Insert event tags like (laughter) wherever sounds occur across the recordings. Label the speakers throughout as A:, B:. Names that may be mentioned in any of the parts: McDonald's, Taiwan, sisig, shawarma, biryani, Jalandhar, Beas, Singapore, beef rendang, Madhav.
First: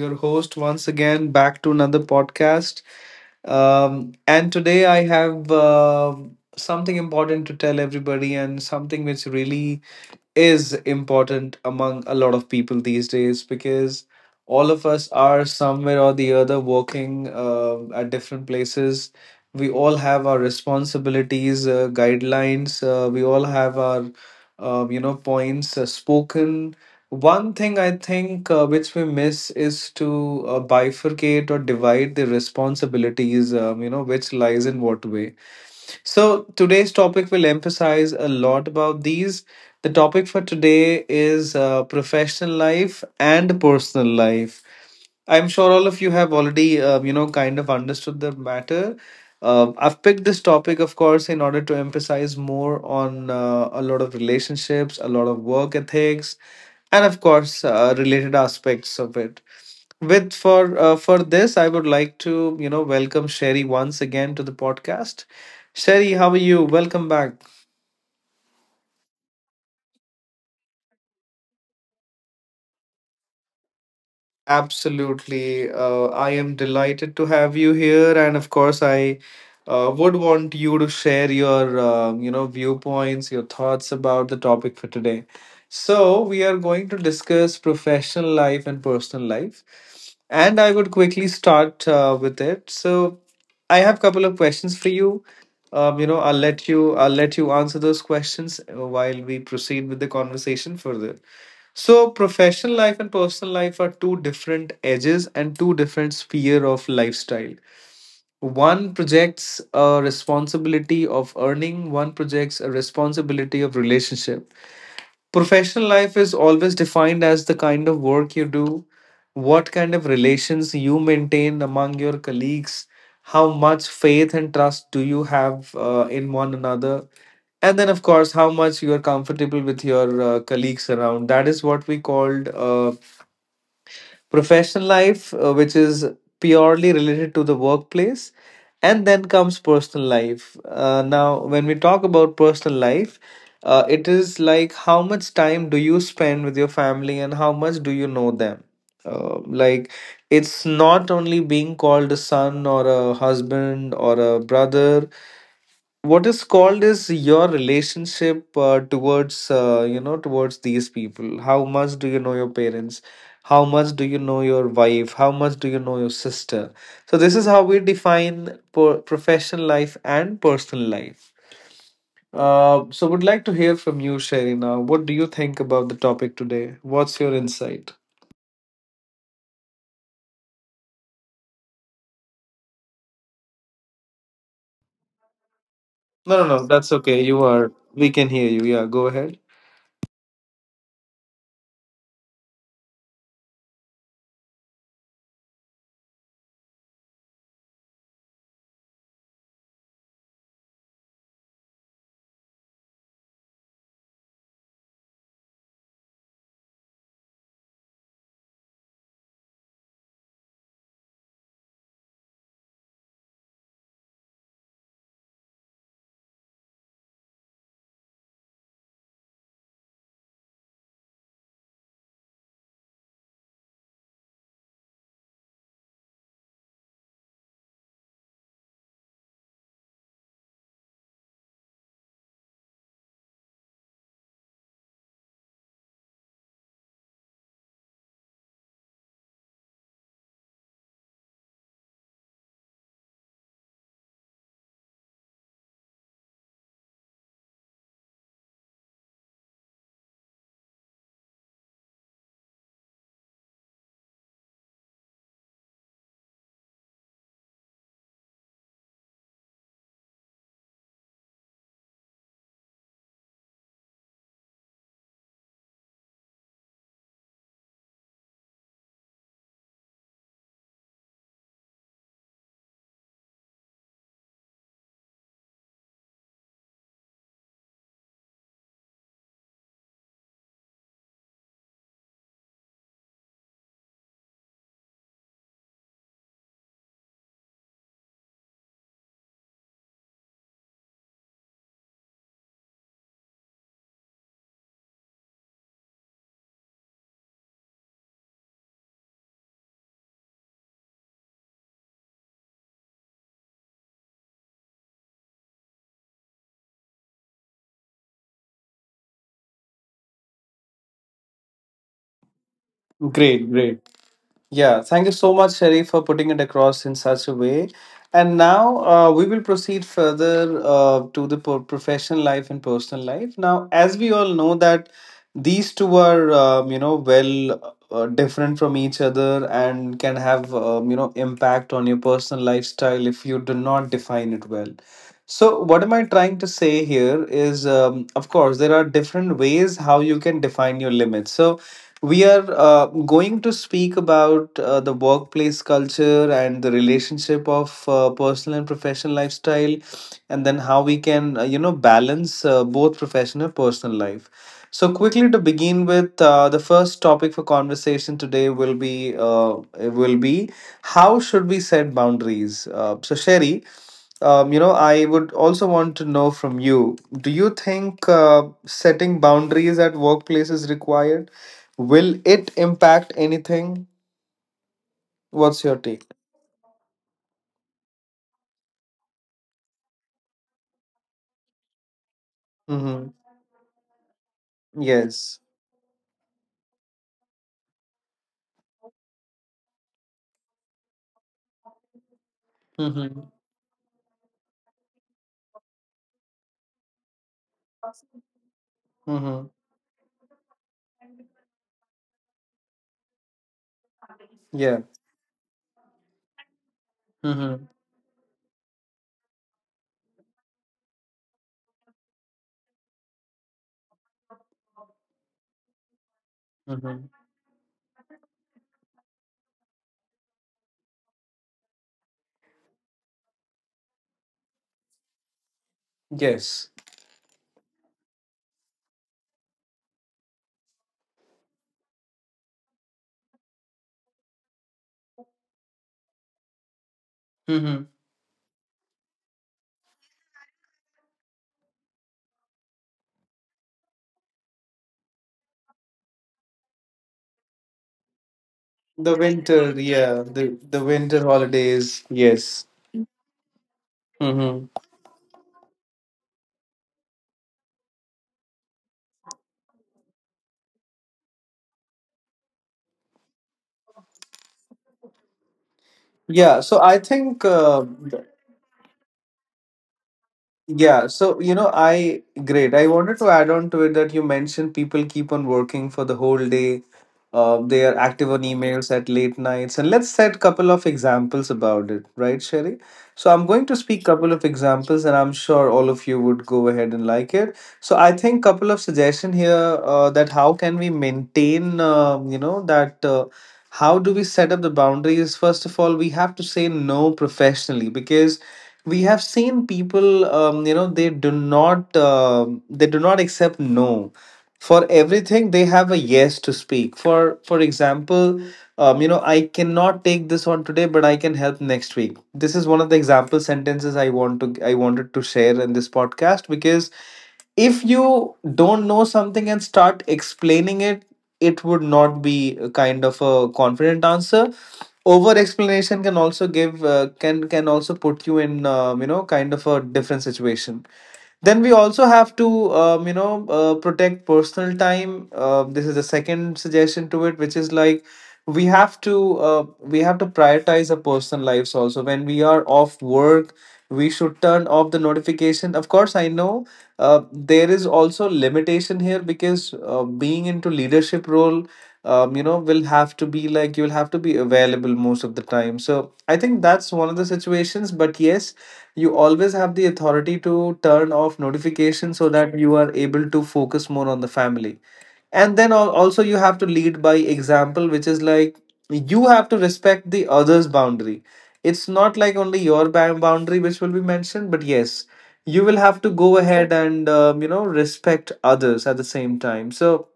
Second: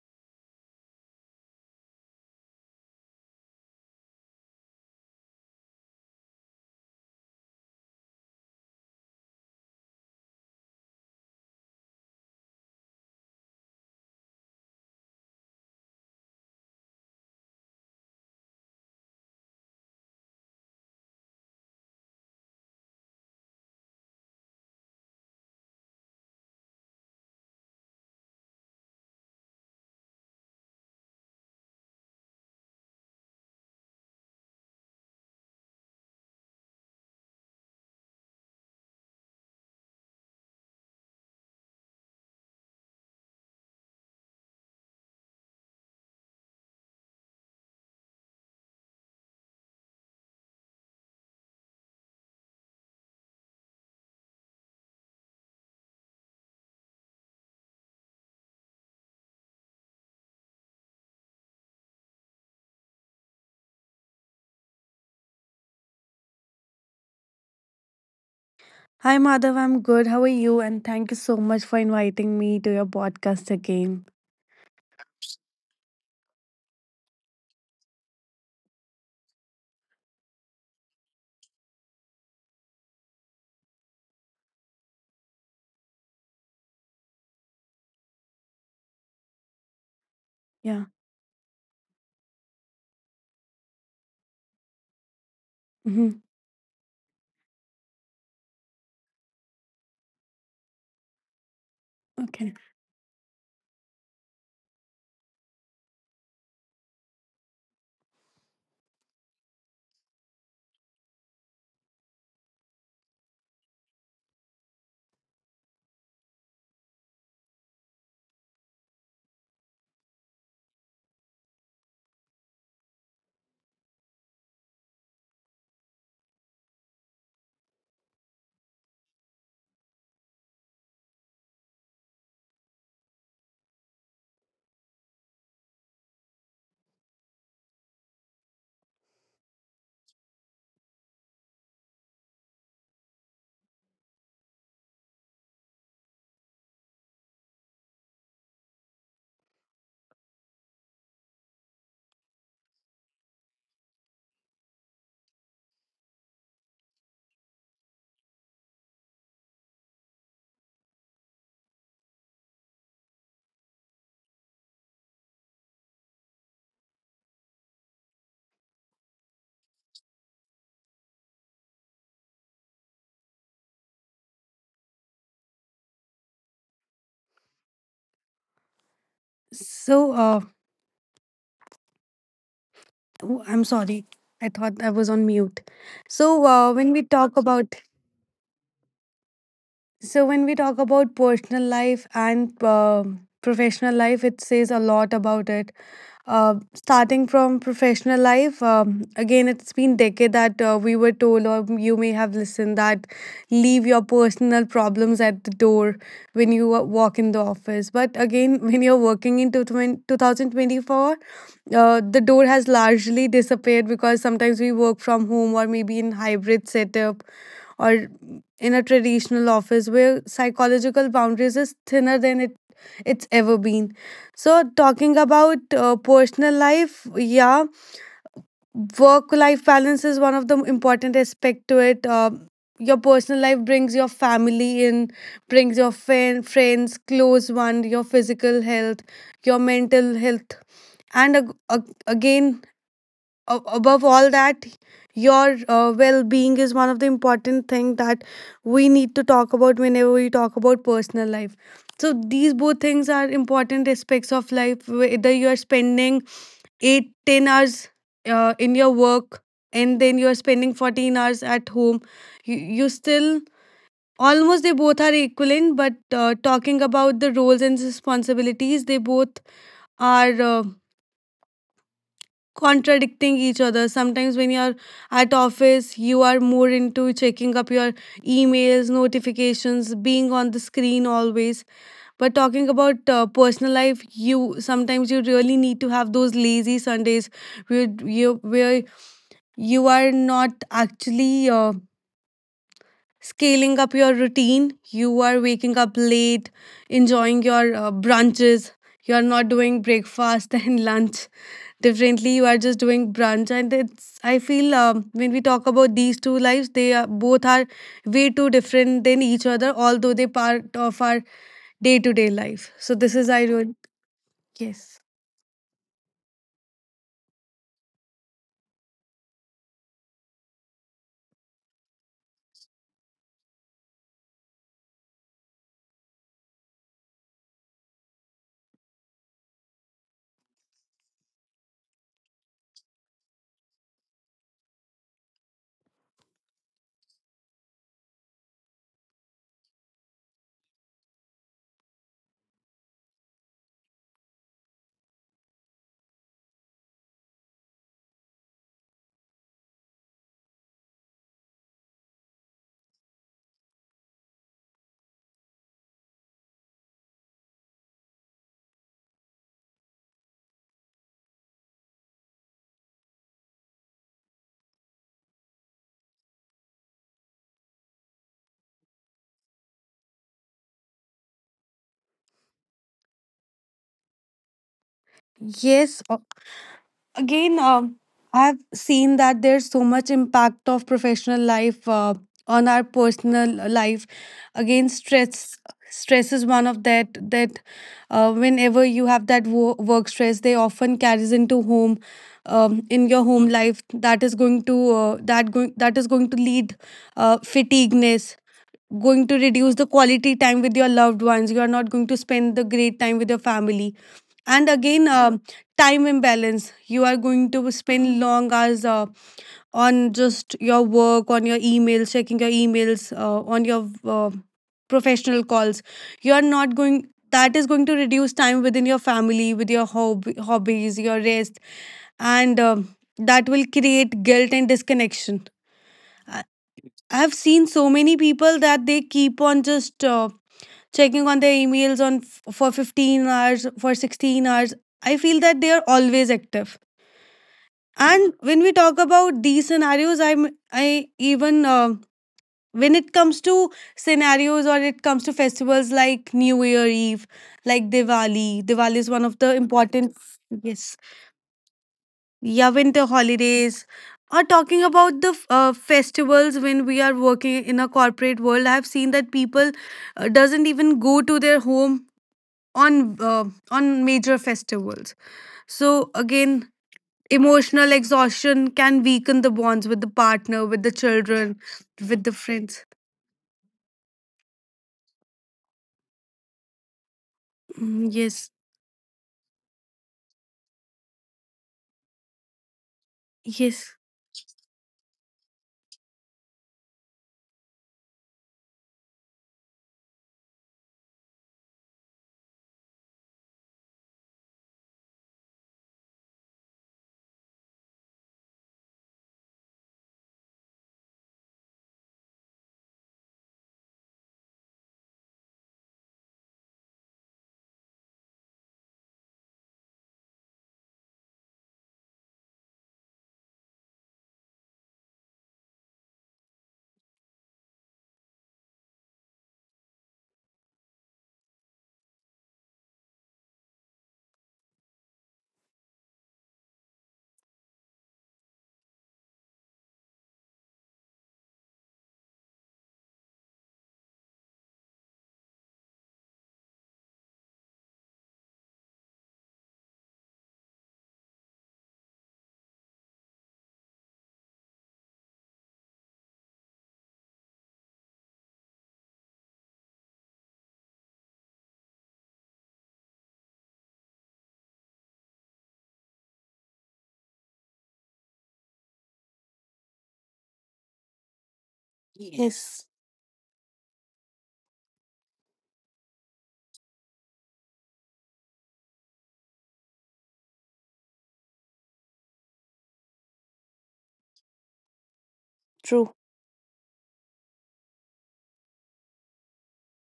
A: your host once again, back to another podcast. And today I have something important to tell everybody, and something which really is important among a lot of people these days, because all of us are somewhere or the other working at different places. We all have our responsibilities, guidelines. We all have our, points spoken. One thing I think which we miss is to bifurcate or divide the responsibilities, which lies in what way, so today's topic will emphasize a lot about these. The topic for today is professional life and personal life. I'm sure all of you have already, kind of understood the matter. I've picked this topic, of course, in order to emphasize more on a lot of relationships, a lot of work ethics, and of course, related aspects of it. With, for this, I would like to, you know, welcome Sherry once again to the podcast. Sherry, how are you? Welcome back.
B: Hi, Madhav. I'm good. How are you? And thank you so much for inviting me to your podcast again.
A: Absolutely. I am delighted to have you here, and of course, I would want you to share your, viewpoints, your thoughts about the topic for today. So, we are going to discuss professional life and personal life, and I would
B: Yeah.
A: quickly start with it. So, I have a couple of questions for you.
B: hmm
A: I'll let you answer those questions while we proceed with the conversation further. So,
B: Okay.
A: professional life and personal life are two different edges and two different sphere of lifestyle. One projects a responsibility of earning, one projects a responsibility of relationship. Professional life is always defined as the kind of work you do, what kind of relations you maintain among your colleagues, how much faith and trust do you have in one another, and then, of course, how much you are comfortable with your colleagues around. That is what we called. Professional life, which is purely related to the workplace. And then comes personal life. Now, when we talk about personal life, it is like, how much time do you spend with your family, and how much do you know them? Like, it's not only being called a son or a husband or a brother. What is called is your relationship towards, towards these people. How much do you know your parents? How much do you know your wife? How much do you know your sister? So this is how we define professional life and personal life. Uh, so would like to hear from you, Sherina. What do you think about the topic today? What's your insight?
B: So, I'm sorry. I thought I was on mute.
A: No, no,
B: So,
A: no,
B: uh,
A: that's
B: when we
A: okay. You
B: talk
A: are,
B: about
A: we can hear you. Yeah, go ahead.
B: So, when we talk about personal life and professional life, it says a lot about it. Starting from professional life, again, it's been decade that we were told, or you may have listened, that leave your personal problems at the door when you walk in the office. But again, (laughs) when you're working in 2024, the door has largely disappeared because sometimes we work from home or maybe in hybrid setup, or in a traditional office where psychological boundaries is thinner than it's ever been. So talking about personal life, yeah, work life balance is one of the important aspect to it. Your personal life brings your family in, brings your friends, close one, your physical health, your mental health, and again, above all that, your well-being is one of the important thing that we need to talk about whenever we talk about personal life. So these both things are important aspects of life. Whether you're spending 8, 10 hours in your work, and then you're spending 14 hours at home, you still almost they both are equivalent. But talking about the roles and responsibilities, they both are contradicting each other sometimes. When you're at office, you are more into checking up your emails, notifications, being on the screen always. But talking about personal life, you sometimes you really need to have those lazy Sundays where you are not actually scaling up your routine. You are waking up late, enjoying your brunches. You are not doing breakfast (laughs) and lunch differently. You are just doing brunch. And it's, I feel, when we talk about these two lives, they are both are way too different than each other, although they part of our day to day life. So this
A: Great,
B: is I
A: great.
B: really
A: Yeah,
B: yes
A: thank you so much, Sharif, for putting it across in such a way. And now we will proceed further to the professional life and personal life. Now, as we all know that these two are, well, different from each other, and can have, impact on your personal lifestyle if you do not define it well. So, what am I trying to say here is, of course, there are different ways how you can define your limits. So, we are going to speak about the workplace culture and the relationship of personal and professional lifestyle, and then how we can, balance both professional and personal life. So, quickly to begin with, the first topic for conversation today will be, how should we set boundaries. So, Sherry, I would also want to know from you. Do you think setting boundaries at workplace is required? Will it impact anything? What's your
B: yes.
A: take?
B: Again, I've seen that there's so much impact of professional life on our
A: Mm-hmm.
B: personal life. Again,
A: Yes.
B: stress is one of that that, whenever you have that work stress, they often carries into home, in
A: Mm-hmm.
B: your home life. That is going to that is going to lead fatigueness, going to
A: Mm-hmm.
B: reduce the quality time with your loved ones. You are not going to spend the great time with your family. And
A: Yeah.
B: again, time imbalance, you are going
A: Mm-hmm.
B: to spend long hours on just your work, on your emails, checking your emails, on your professional calls. You are not
A: Mm-hmm.
B: going, that is going to reduce time within your family, with your hobbies, your rest, and that will create guilt and disconnection. I-
A: Yes.
B: I've seen so many people that they keep on just checking on their emails on for 15 hours, for 16 hours. I feel that they are always active.
A: Mm-hmm.
B: And when we talk about these scenarios, I'm I even when it comes to scenarios, or it comes to festivals like new year eve, like diwali
A: The
B: is one of the
A: winter, yeah.
B: important
A: The
B: yes.
A: winter holidays. Yes.
B: Yeah, winter holidays, or
A: Mm-hmm.
B: talking about the festivals, when we are working in a corporate world, I have seen that people doesn't even go to their home on uh, on major festivals. So
A: Yeah.
B: again,
A: So I think
B: emotional exhaustion can weaken the bonds with the partner, with the
A: yeah, so you
B: children,
A: know, I
B: with the
A: great. I
B: friends.
A: wanted to add on to it that you mentioned people keep on working for the whole day. They are
B: Mm,
A: active on
B: yes.
A: emails at late nights, and let's set couple of examples about it, right, Sherry? So I'm going to
B: Yes,
A: speak couple of examples, and I'm sure all of you would go ahead and like it. So I think couple of suggestion here, that how can we maintain, that. How do we set up the boundaries? First of all, we have to say no professionally, because we have seen people, they do not, they do not accept no for everything. They have a yes to speak for. For example, you know, I cannot take this on today, but I can help next week. This is one of the example sentences I wanted to share in this podcast, because if you don't know something and start explaining it, it would not be a kind of a confident answer. Over explanation can also give, can also put you in, kind of a different situation. Then we also have to, protect personal time. Uh, this is the second suggestion to it, which is like, we have to, we have to prioritize our personal lives also. When we are off work, we should turn off the notification. Of course, I know, there is also limitation here, because being into leadership role, will have to be like, you'll have to be available most of the time. So I think that's one of the situations. But yes, you always have the authority to turn off notifications, so that you
B: yes,
A: are able to focus more on the family. And then, also, you have to lead by example, which is like, you have to respect the other's boundary. It's not like only your boundary which will be mentioned, but yes, you will have to
B: true.
A: go ahead and, you know, respect others at the same time. So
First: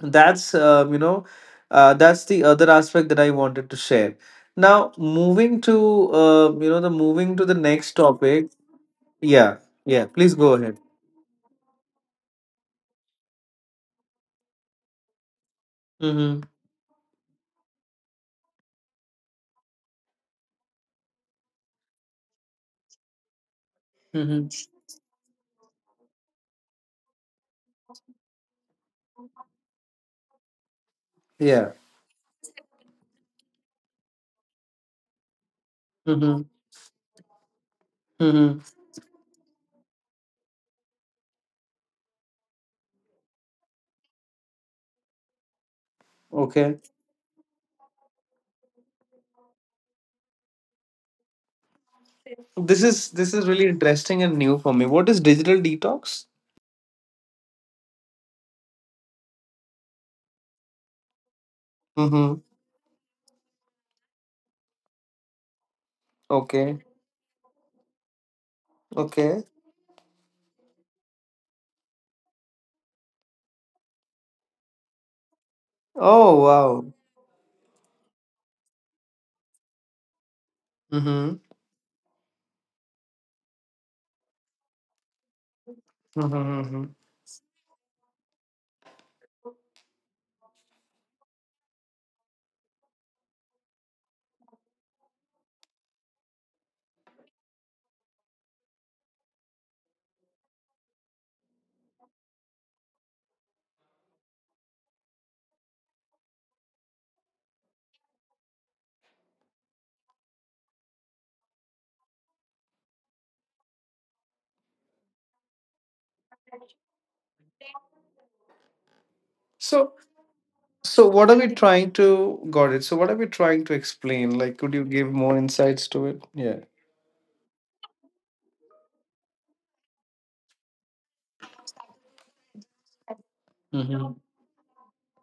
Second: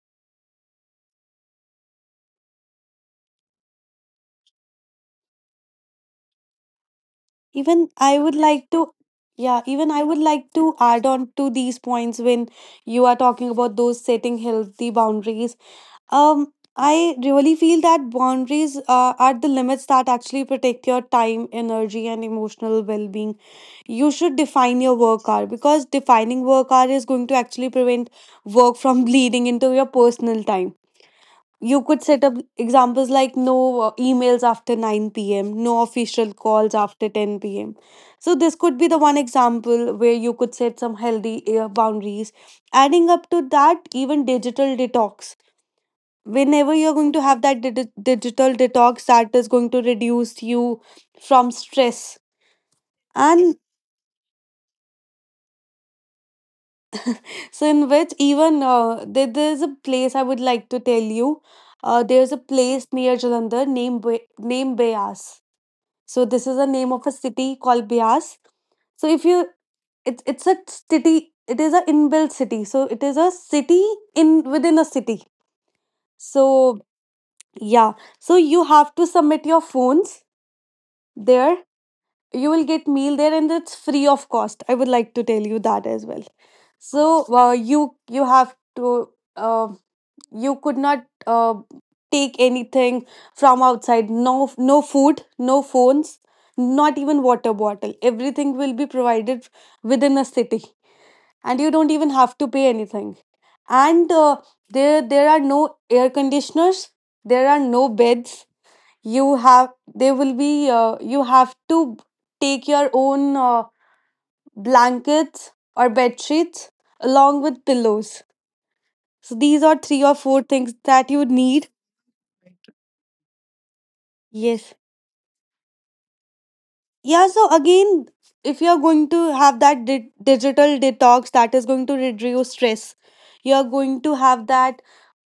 A: that's, that's the other aspect that I wanted to share. Now moving to, the moving to the
B: Even
A: next
B: I would
A: topic.
B: like to,
A: Yeah.
B: yeah, even I
A: Yeah.
B: would
A: Please
B: like
A: go
B: to
A: ahead.
B: add on to these points when you are talking about those setting healthy boundaries.
A: Mm-hmm.
B: Um, I really feel that boundaries are the limits that actually protect your time, energy, and emotional well being. You should
A: Mm-hmm.
B: define your work hour because defining work hour is going to actually prevent work from (laughs) bleeding into your personal time.
A: Yeah.
B: You could set up examples like no emails after 9 p.m., no official
A: Mm-hmm.
B: calls after 10 p.m. So, this
A: Mm-hmm.
B: could be the one example where you could set some healthy boundaries. Adding up to that, even digital detox, whenever
A: Okay.
B: you're going to have that digital detox, that is going to reduce you from stress.
A: This is, this is
B: And
A: really interesting and new for me. What is digital detox?
B: so in which even there's a place I would like to tell you, there's a
A: Mm-hmm.
B: place near Jalandhar named named Beas. So this is the
A: Okay.
B: name of a city called Beas. So if you,
A: Okay.
B: it's a city, it is a inbuilt city, so it is a city in within a city.
A: Oh
B: So
A: wow.
B: yeah, so you have to submit your phones
A: Mm-hmm.
B: there. You will get meal there, and it's free of cost, I would like to tell you that as well.
A: Mm-hmm.
B: So you have to uh, you could not take anything from outside. No, no food, no phones, not even water bottle, everything will be provided within a city. And you don't even have to pay anything. And there there are no air conditioners, there are no beds. You have there will be you have to take your own blankets or bed sheets along with pillows. So these are
A: So,
B: three or four things
A: so
B: that you
A: what are we
B: need.
A: trying to, got it? So what are we trying to explain? Like,
B: Yes.
A: could you give more insights to it? Yeah.
B: Yeah, so again, if you're going to have that digital detox, that is going to reduce stress, you're going to
A: Mm-hmm.
B: have that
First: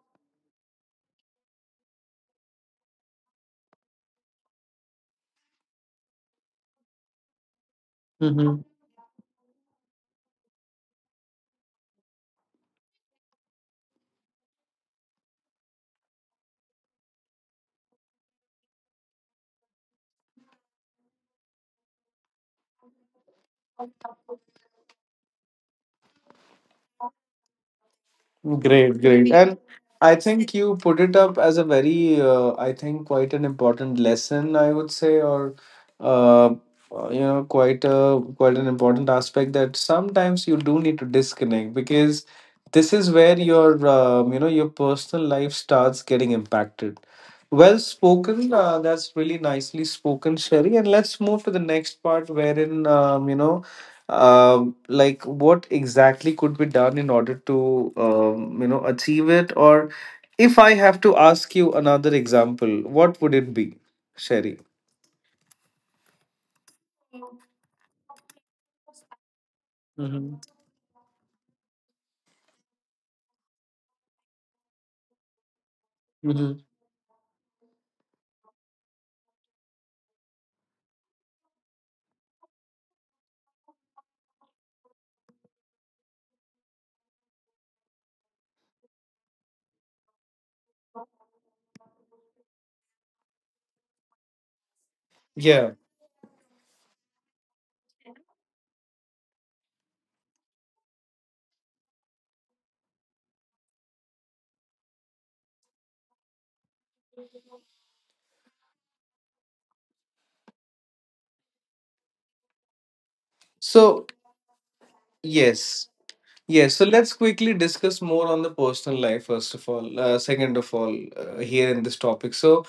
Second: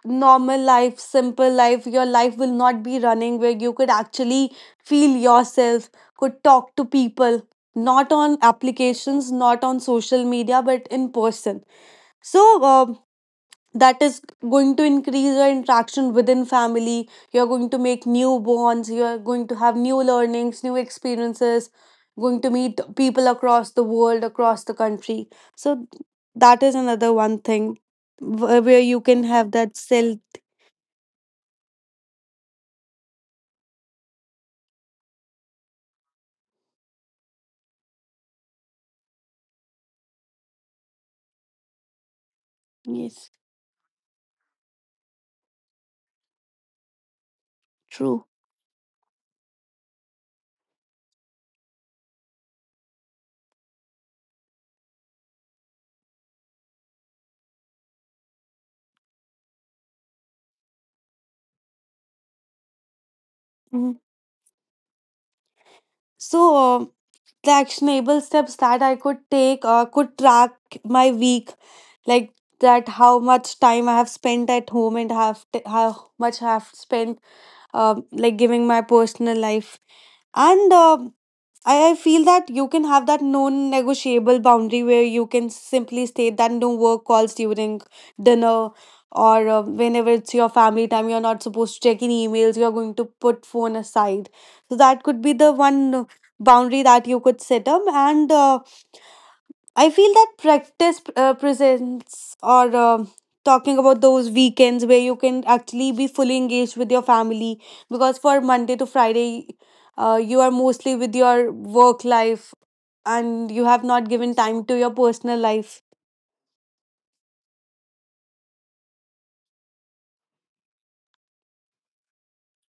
B: normal life, simple life. Your life will not be running where you could actually feel yourself, could talk to people, not on
A: Mm-hmm.
B: applications, not on social media, but in person. So, that is going to increase your interaction within family. You're going to make new bonds, you're going to have new learnings, new experiences, going to meet people across the world, across the country. So that is another one thing where you
A: Great,
B: can
A: great.
B: have
A: And
B: that
A: I
B: self
A: think you put it up as a very, I think, quite an important lesson, I would say, or, uh, you know, quite a quite an important aspect, that sometimes you do need to disconnect, because this is
B: yes
A: where your, you know, your personal life starts getting impacted. Well
B: true.
A: spoken. That's really nicely spoken, Sherry. And let's move to the next part, wherein, like what exactly could be done in order to, you know, achieve it. Or if I have to ask you another example, what would it be,
B: Mhm.
A: Sherry?
B: So the actionable steps that I could take, could
A: Mm-hmm.
B: track my week, like that how much time I have spent at home, and have how much I
A: Mm-hmm.
B: have spent like giving my personal life. And I feel that you can have that non negotiable boundary where you can simply state that no work calls during dinner, or whenever it's your family time, you're not supposed to check in emails, you're going to put phone aside. So that could be the
A: Yeah,
B: one boundary that you could set up. And I feel that practice presents, or talking about those weekends where you can actually be fully engaged with your family, because for Monday to Friday, you are mostly with your work life, and you have not
A: so
B: given time to your personal life.
A: yes. Yes, so let's quickly discuss more on the personal life, first of all, second of all, here in this topic. So,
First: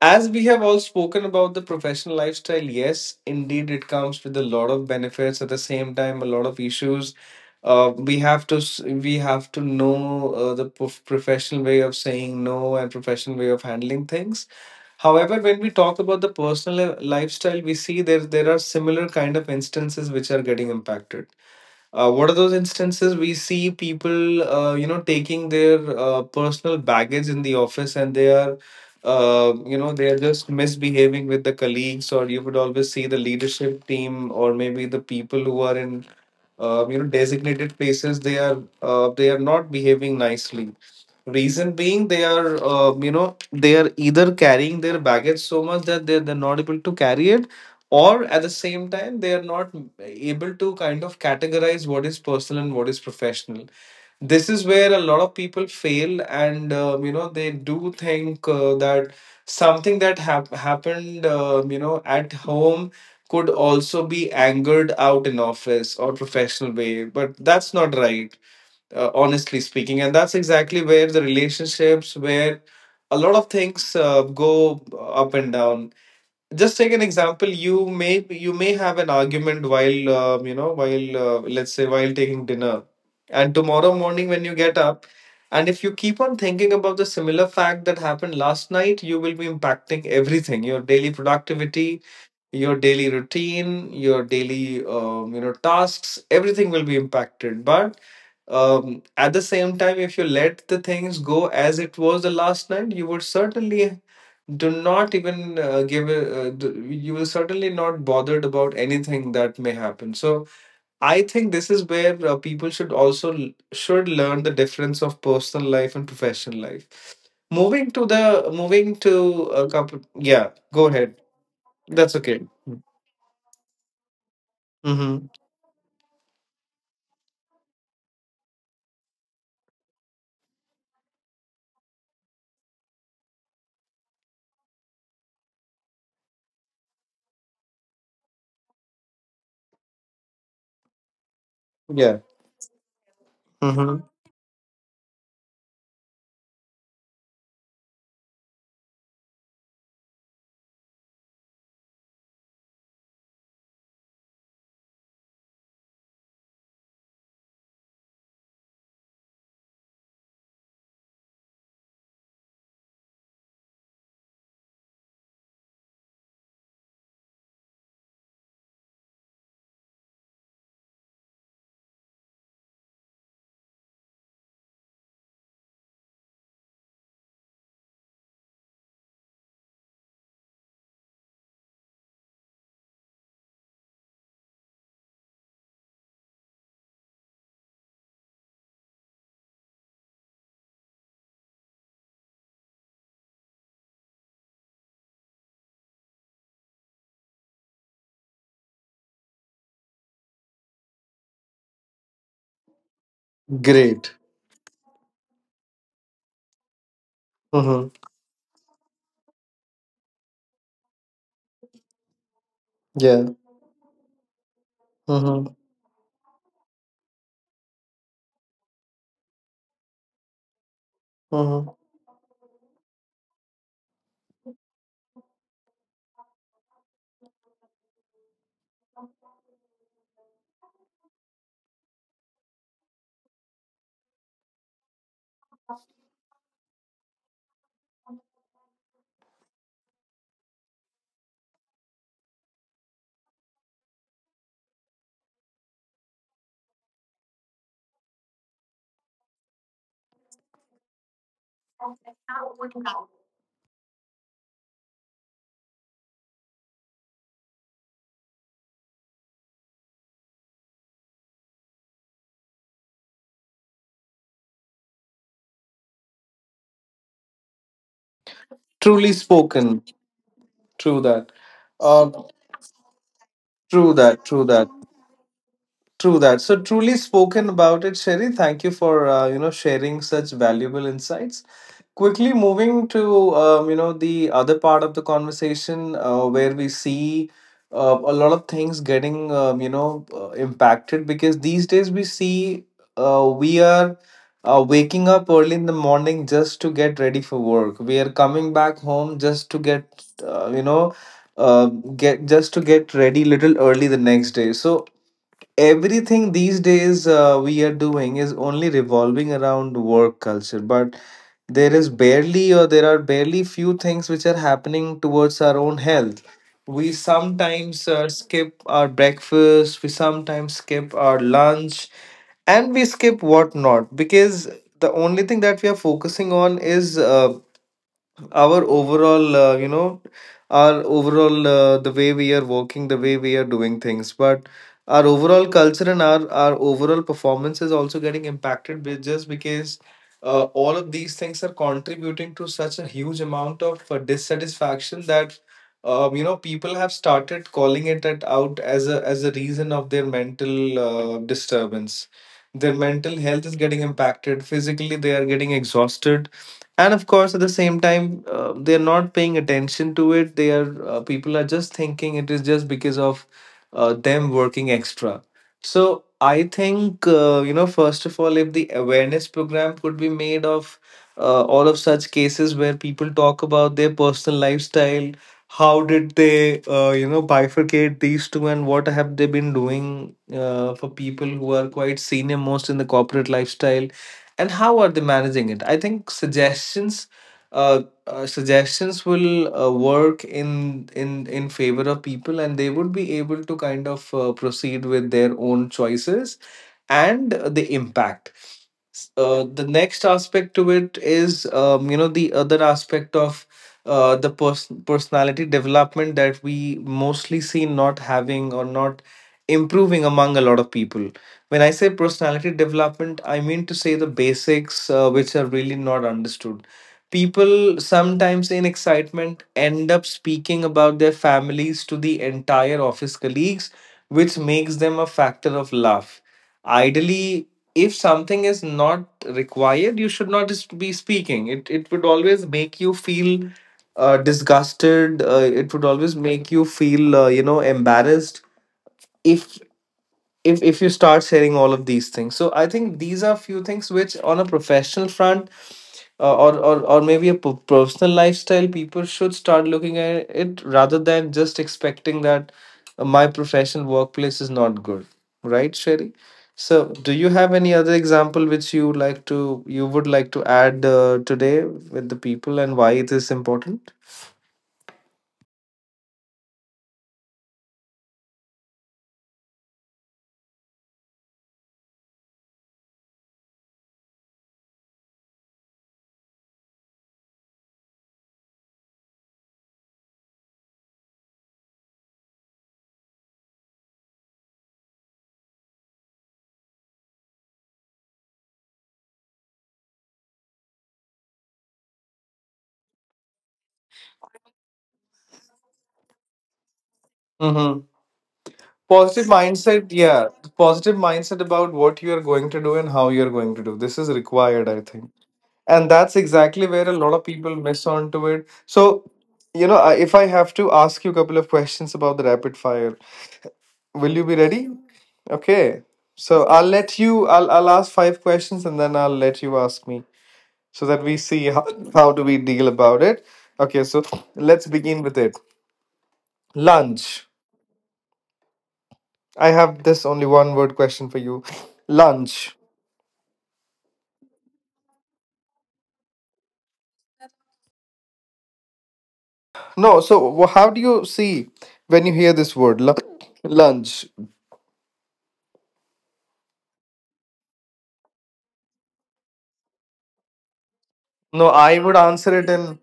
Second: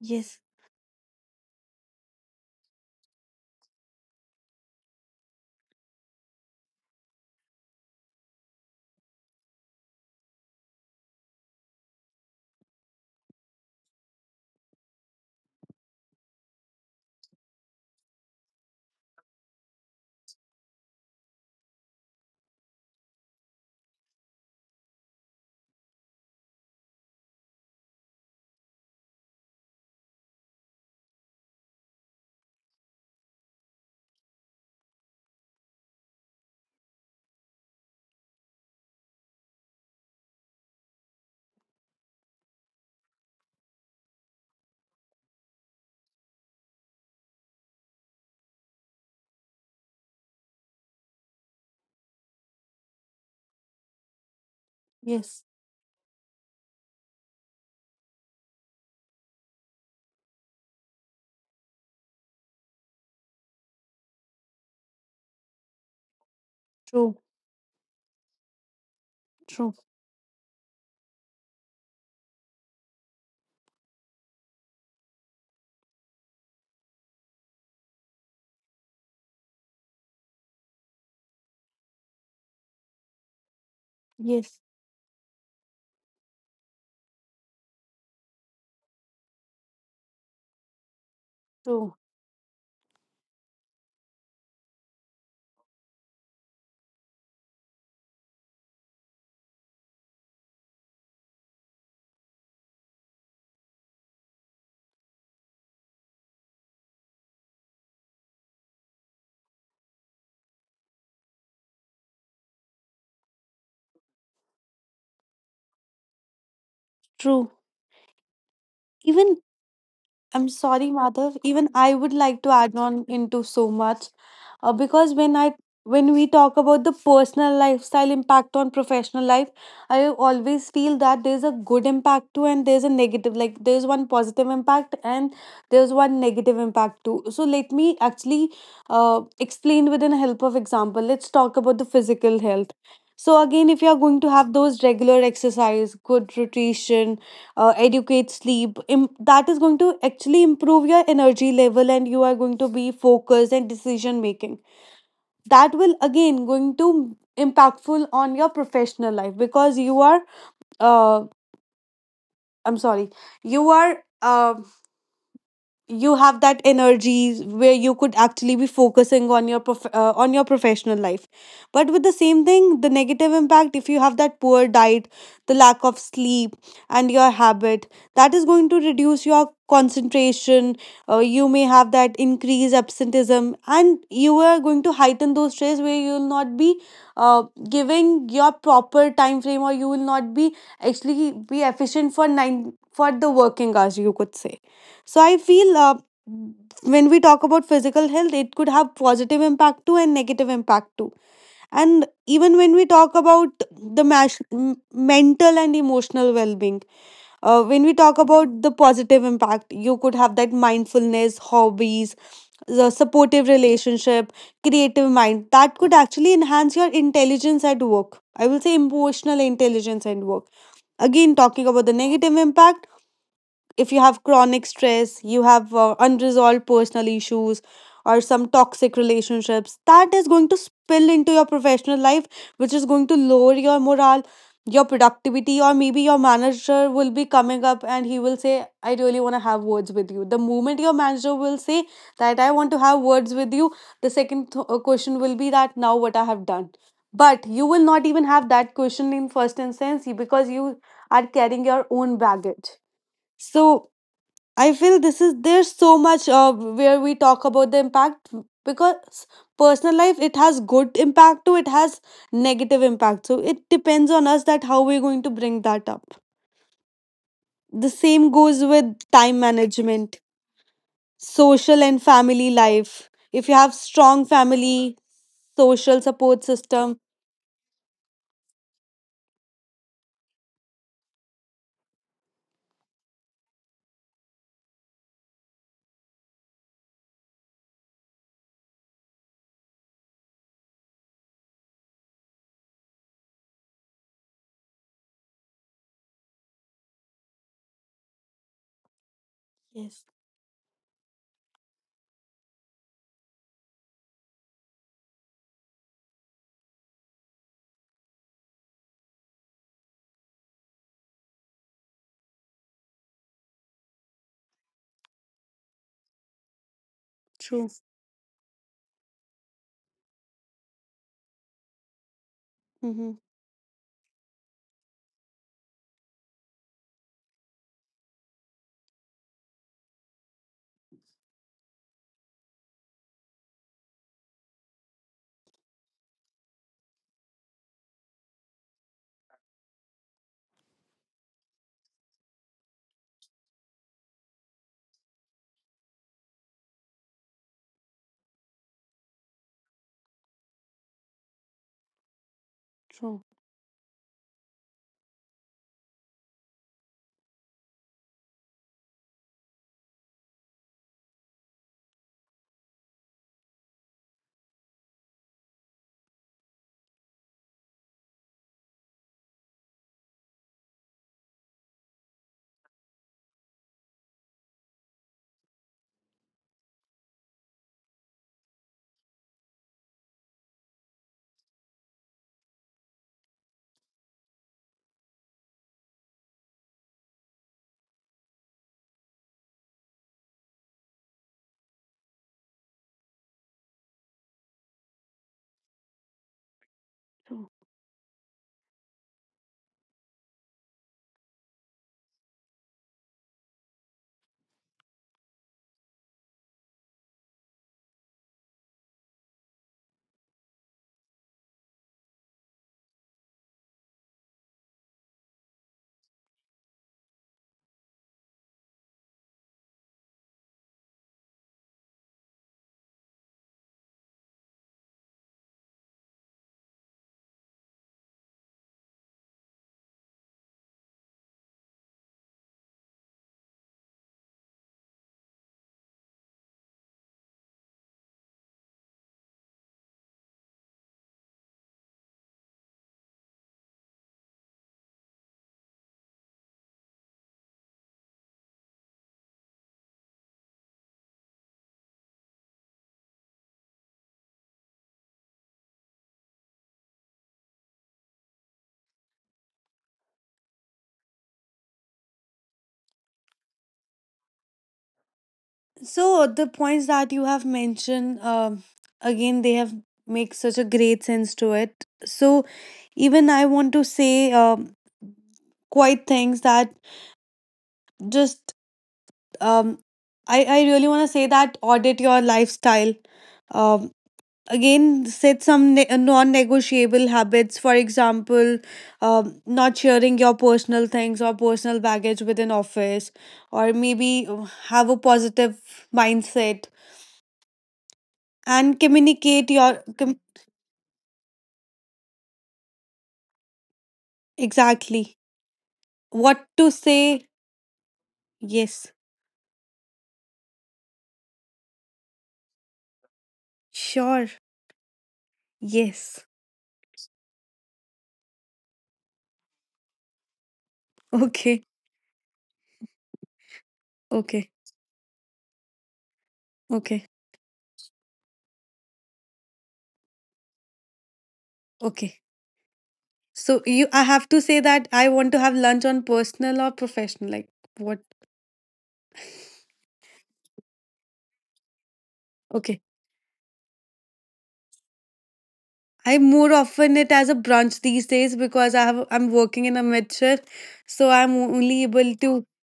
A: as we have all spoken about the professional lifestyle, yes, indeed, it comes with a lot of benefits. At the same time, a lot of issues. Uh, we have to s- we have to know the professional way of saying no, and professional way of handling things. However, when we talk about the personal lifestyle, we see there are similar kind of instances which are getting impacted. What are those instances? We see people taking their personal baggage in the office, and they are they are just misbehaving with the colleagues. Or you would always see the leadership team, or maybe the people who are in designated places. They are they are not behaving nicely, reason being they are they are either carrying their baggage so much that they're not able to carry it, or at the same time they are not able to kind of categorize what is personal and what is professional. This is where a lot of
B: yes,
A: people fail, and they do think that something that happened at home could also be angered out in office or professional way,
B: true,
A: but that's not right, honestly
B: true,
A: speaking. And that's exactly where the relationships, where a lot of things go up and down. Just take an example. You may you may have an argument while let's say, while taking dinner. And tomorrow morning when you
B: yes,
A: get up, and if you keep on thinking about the similar fact that happened last night, you will be impacting everything: your daily
B: true.
A: productivity, your daily routine, your daily tasks, everything will be impacted. But at the same time, if you let the things go as it was the last night, you would certainly do not even you will certainly not bothered about anything that may happen. So I think this is where people should also should learn the difference of personal life and professional life.
B: True.
A: Moving to the moving
B: Even
A: to a couple. Yeah,
B: I'm
A: go
B: sorry,
A: ahead.
B: Madhav. Even I
A: That's
B: would
A: okay.
B: like to add on into so much, because
A: Mm-hmm.
B: when I when we talk about the personal lifestyle impact on professional life, I always feel that there's a good impact too, and there's a negative. Like, there's one positive impact and there's one negative impact too. So let me actually explain with an help of example. Let's talk about the
A: Yeah.
B: physical health. So again, if you are
A: Mm-hmm.
B: going to have those regular exercise, good nutrition, educate sleep that is going to actually improve your energy level, and you are going to be focused and decision making. That will again going to impactful on your professional life because you are uh, i'm sorry you are uh, you have that energy where you could actually be focusing on your on your professional life. But with the same thing, the negative impact, if you have that poor diet, the lack of sleep, and your habit, that is going to reduce your concentration. You may have that increased absenteeism, and you are going to heighten those stress where you will not be uh, giving your proper time frame, or you will not be actually be efficient for nine, for the working hours you could say. So I feel, when we talk about physical health, it could have positive impact too and negative impact too. And even when we talk about the
A: Great.
B: mental and emotional well-being, when we
A: Mm-hmm.
B: talk about the positive impact, you could have that mindfulness, hobbies, the
A: Yeah.
B: supportive relationship, creative mind
A: Mm-hmm.
B: that could actually enhance your intelligence at work. I will say emotional intelligence at work. Again, talking
A: Mm-hmm.
B: about the negative impact, if you have chronic stress, you have unresolved personal issues, or some toxic relationships, that is going to spill into your professional life, which is going to lower your morale, your productivity, or maybe your manager will be coming up and he will say, I really want to have words with you. The moment your manager will say that I want to have words with you, the second question will be that now what I have done. But you will not even have that question in first instance because you are carrying your own baggage. So I feel this is there's so much where we talk about the impact, because personal life, it has good impact too, it has negative impact. So it depends on us that how we're going to bring that up. The same goes with
A: Truly
B: time
A: spoken.
B: management,
A: True that,
B: social and
A: uh,
B: family life, if you have
A: true that,
B: strong
A: true that,
B: family social
A: true that.
B: support
A: So truly
B: system.
A: spoken about it, Sherry. Thank you for sharing such valuable insights. Quickly moving to the other part of the conversation, where we see a lot of things getting impacted, because these days we see we are waking up early in the morning just to get ready for work. We are coming back home just to get
B: Yes,
A: you know uh, get just to get ready little early the next day. So everything these days we are doing is only revolving around work culture. But there is barely, or there are barely few things which are happening towards our own health. We
B: true.
A: sometimes skip our breakfast, we sometimes skip our lunch, and we
B: Mm-hmm.
A: skip whatnot, because the only thing that we are focusing on is our overall, our overall, the way we are working, the way we are doing things. But our overall culture and our overall performance is also getting impacted, just because all of these things are contributing to such a huge amount of dissatisfaction, that people have started calling it out as a reason of their mental disturbance. Their mental
B: True.
A: health is getting impacted, physically they are getting exhausted. And of course at the same time they're not paying attention to it. They are uh, people are just thinking it is just because of them working extra. So I think, first of all, if the awareness program could be made of all of such cases where people talk about their personal lifestyle, how did they bifurcate these two, and what have they been doing for people who are quite senior most in the corporate lifestyle, and how are they managing it? I think suggestions, uh, suggestions will work in favor of people, and they would be able to kind of proceed with their own choices, and the impact. The next aspect to it is, the other aspect of the personality development, that we mostly see not having or not improving among a lot of people. When I say personality development, I mean to say the basics, which are really not understood. People sometimes in excitement end up speaking about their families to the entire office colleagues, which makes them a factor of laugh. Ideally, if something is not required, you should not just be speaking it. It would always make you feel disgusted, it would always make you feel embarrassed, if if you start sharing all of these things. So I think these are few things which on a professional front, or maybe a personal lifestyle, people should start looking at, it rather than just expecting that my professional workplace is not good. Right, Sherry? So do you have any other example which you would like to add today with the people, and why it is important?
B: So the points that you have mentioned, again, they have make such a great sense to it. So even I want to say, quite things that just, um, I really want to say that audit your lifestyle. Um, Again, set some non negotiable habits. For example, not sharing your personal things or personal baggage within office, or maybe have a positive mindset,
A: Mm-hmm.
B: and
A: Positive
B: communicate your
A: mindset,
B: com-
A: yeah. Positive mindset about what you are going to do and how you are going to do this is required, I think.
B: exactly,
A: And that's
B: what
A: exactly
B: to
A: where a lot of
B: say.
A: people miss onto it. So,
B: Yes,
A: if I have to ask you a couple of questions about the rapid fire, will you
B: sure,
A: be ready? Okay,
B: yes,
A: so I'll let you I'll ask five questions and then I'll let you ask me, so that we
B: (laughs)
A: see
B: okay.
A: how do we deal about it. Okay, so
B: Okay,
A: let's begin with it.
B: okay,
A: Lunch. I have this only one word question for you.
B: okay.
A: Lunch.
B: So you, I have to say that I want to have lunch on personal or professional. Like what?
A: No, so how do you see when you hear this word,
B: Okay,
A: lunch?
B: I more often it as a brunch these days because I have I'm working in a mid shift, so I'm
A: No, I
B: only
A: would
B: able
A: answer it
B: to
A: in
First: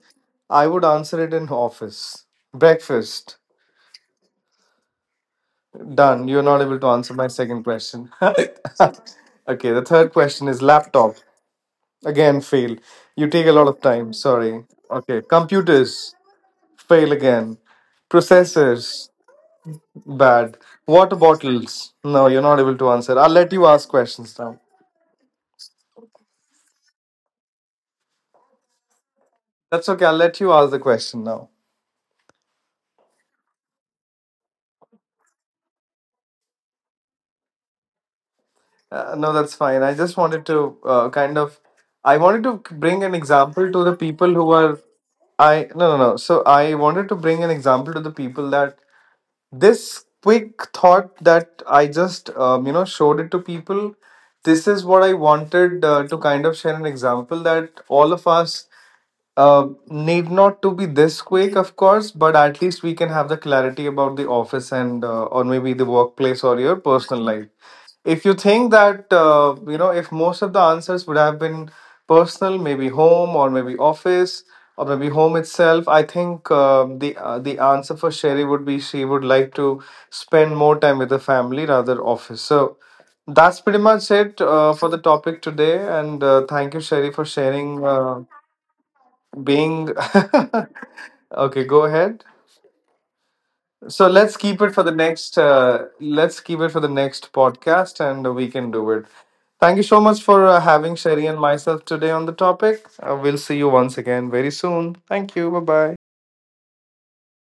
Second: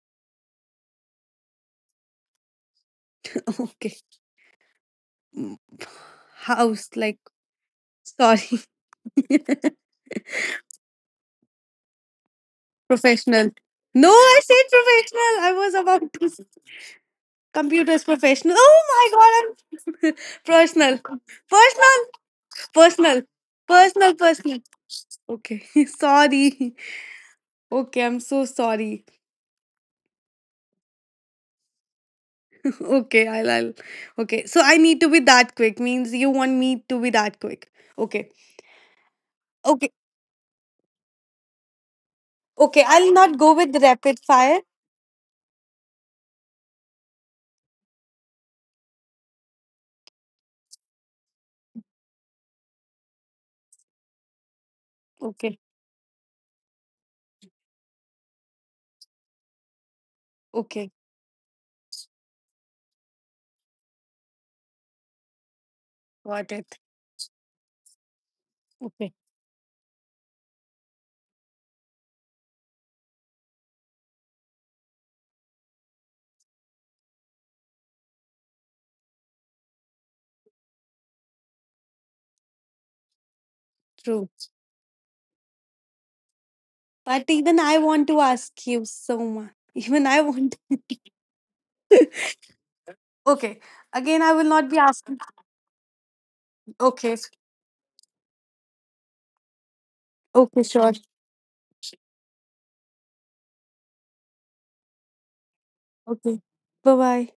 A: I would answer it in office. Breakfast.
B: (laughs) okay. Mm,
A: Done. You're not able to
B: house
A: answer
B: like,
A: my second question. (laughs)
B: sorry.
A: Okay, the
B: (laughs)
A: third question is laptop. Again, fail. You take
B: Professional.
A: a lot of
B: No,
A: time.
B: I said
A: Sorry. Okay,
B: professional. I was about
A: computers.
B: to
A: Fail again.
B: computers professional. Oh
A: Processors.
B: my god, I'm (laughs)
A: Bad.
B: personal.
A: Water bottles.
B: Personal.
A: No, you're not able to answer.
B: Personal.
A: I'll let you ask
B: Personal
A: questions
B: personal.
A: now.
B: Okay. (laughs) sorry. Okay, I'm so sorry.
A: That's okay. I'll let you ask the question now.
B: (laughs) okay, I'll okay. So I need to be that quick. Means you want me to be that quick. Okay.
A: No, that's fine.
B: Okay.
A: I just wanted to kind of, I wanted to
B: Okay.
A: bring an
B: I'll not go
A: example
B: with
A: to the
B: rapid
A: people who
B: fire.
A: are, no, no, no. So I wanted to bring an example to the people, that this quick thought that I just, showed it to people. This is what I
B: Okay.
A: wanted to kind of share an example, that all of us need not to be
B: Okay.
A: this quick, of course, but at least we can have the clarity about the office, and or maybe the workplace,
B: Got
A: or your
B: it.
A: personal life. If you think that
B: Okay.
A: if most of the answers would have been personal, maybe home or maybe office or maybe home itself, I think the answer for Sherry would be she would like to spend more time with the family rather office. So that's pretty much
B: True.
A: it for the topic today, and thank you, Sherry, for
B: But even I
A: sharing.
B: want to ask you so much. (laughs)
A: Being
B: Even I want. (laughs)
A: (laughs) okay, go ahead.
B: Okay.
A: So
B: Again, I
A: let's
B: will
A: keep
B: not
A: it
B: be
A: for the
B: asking.
A: next, let's keep it for the
B: Okay,
A: next podcast, and we can do it. Thank you so much for
B: okay, sure.
A: having Sherry and myself today on the topic. We'll see you once again very soon. Thank you, bye bye.
B: Okay. Bye bye.